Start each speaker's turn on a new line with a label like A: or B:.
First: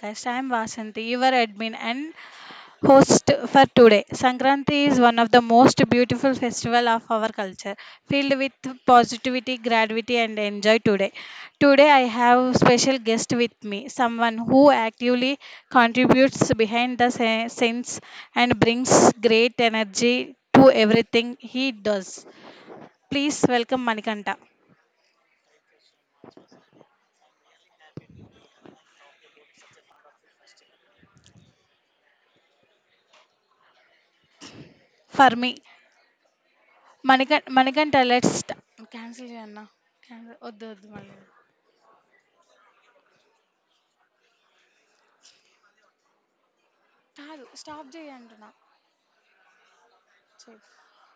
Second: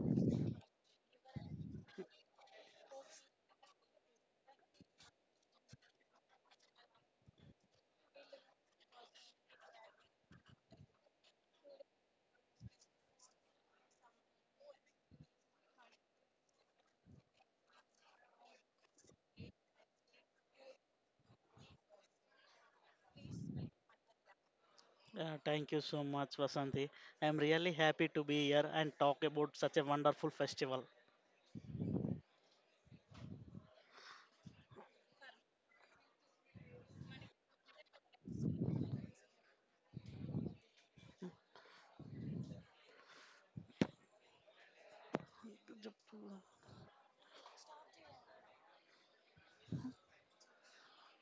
A: podcast. I am Vasanti, your admin and host for today. Sankranti is one of the most beautiful festival of our culture, filled with positivity, gratitude and enjoy today. Today I have special guest with me, someone who actively contributes behind the scenes and brings great energy to everything he does. Please welcome Manikanta.
B: Yeah, thank you so much, Vasanti. I'm really happy to be here and talk about such a wonderful festival.
A: For me, Manikanta, let's start. Tap చేయండి అంటున్నా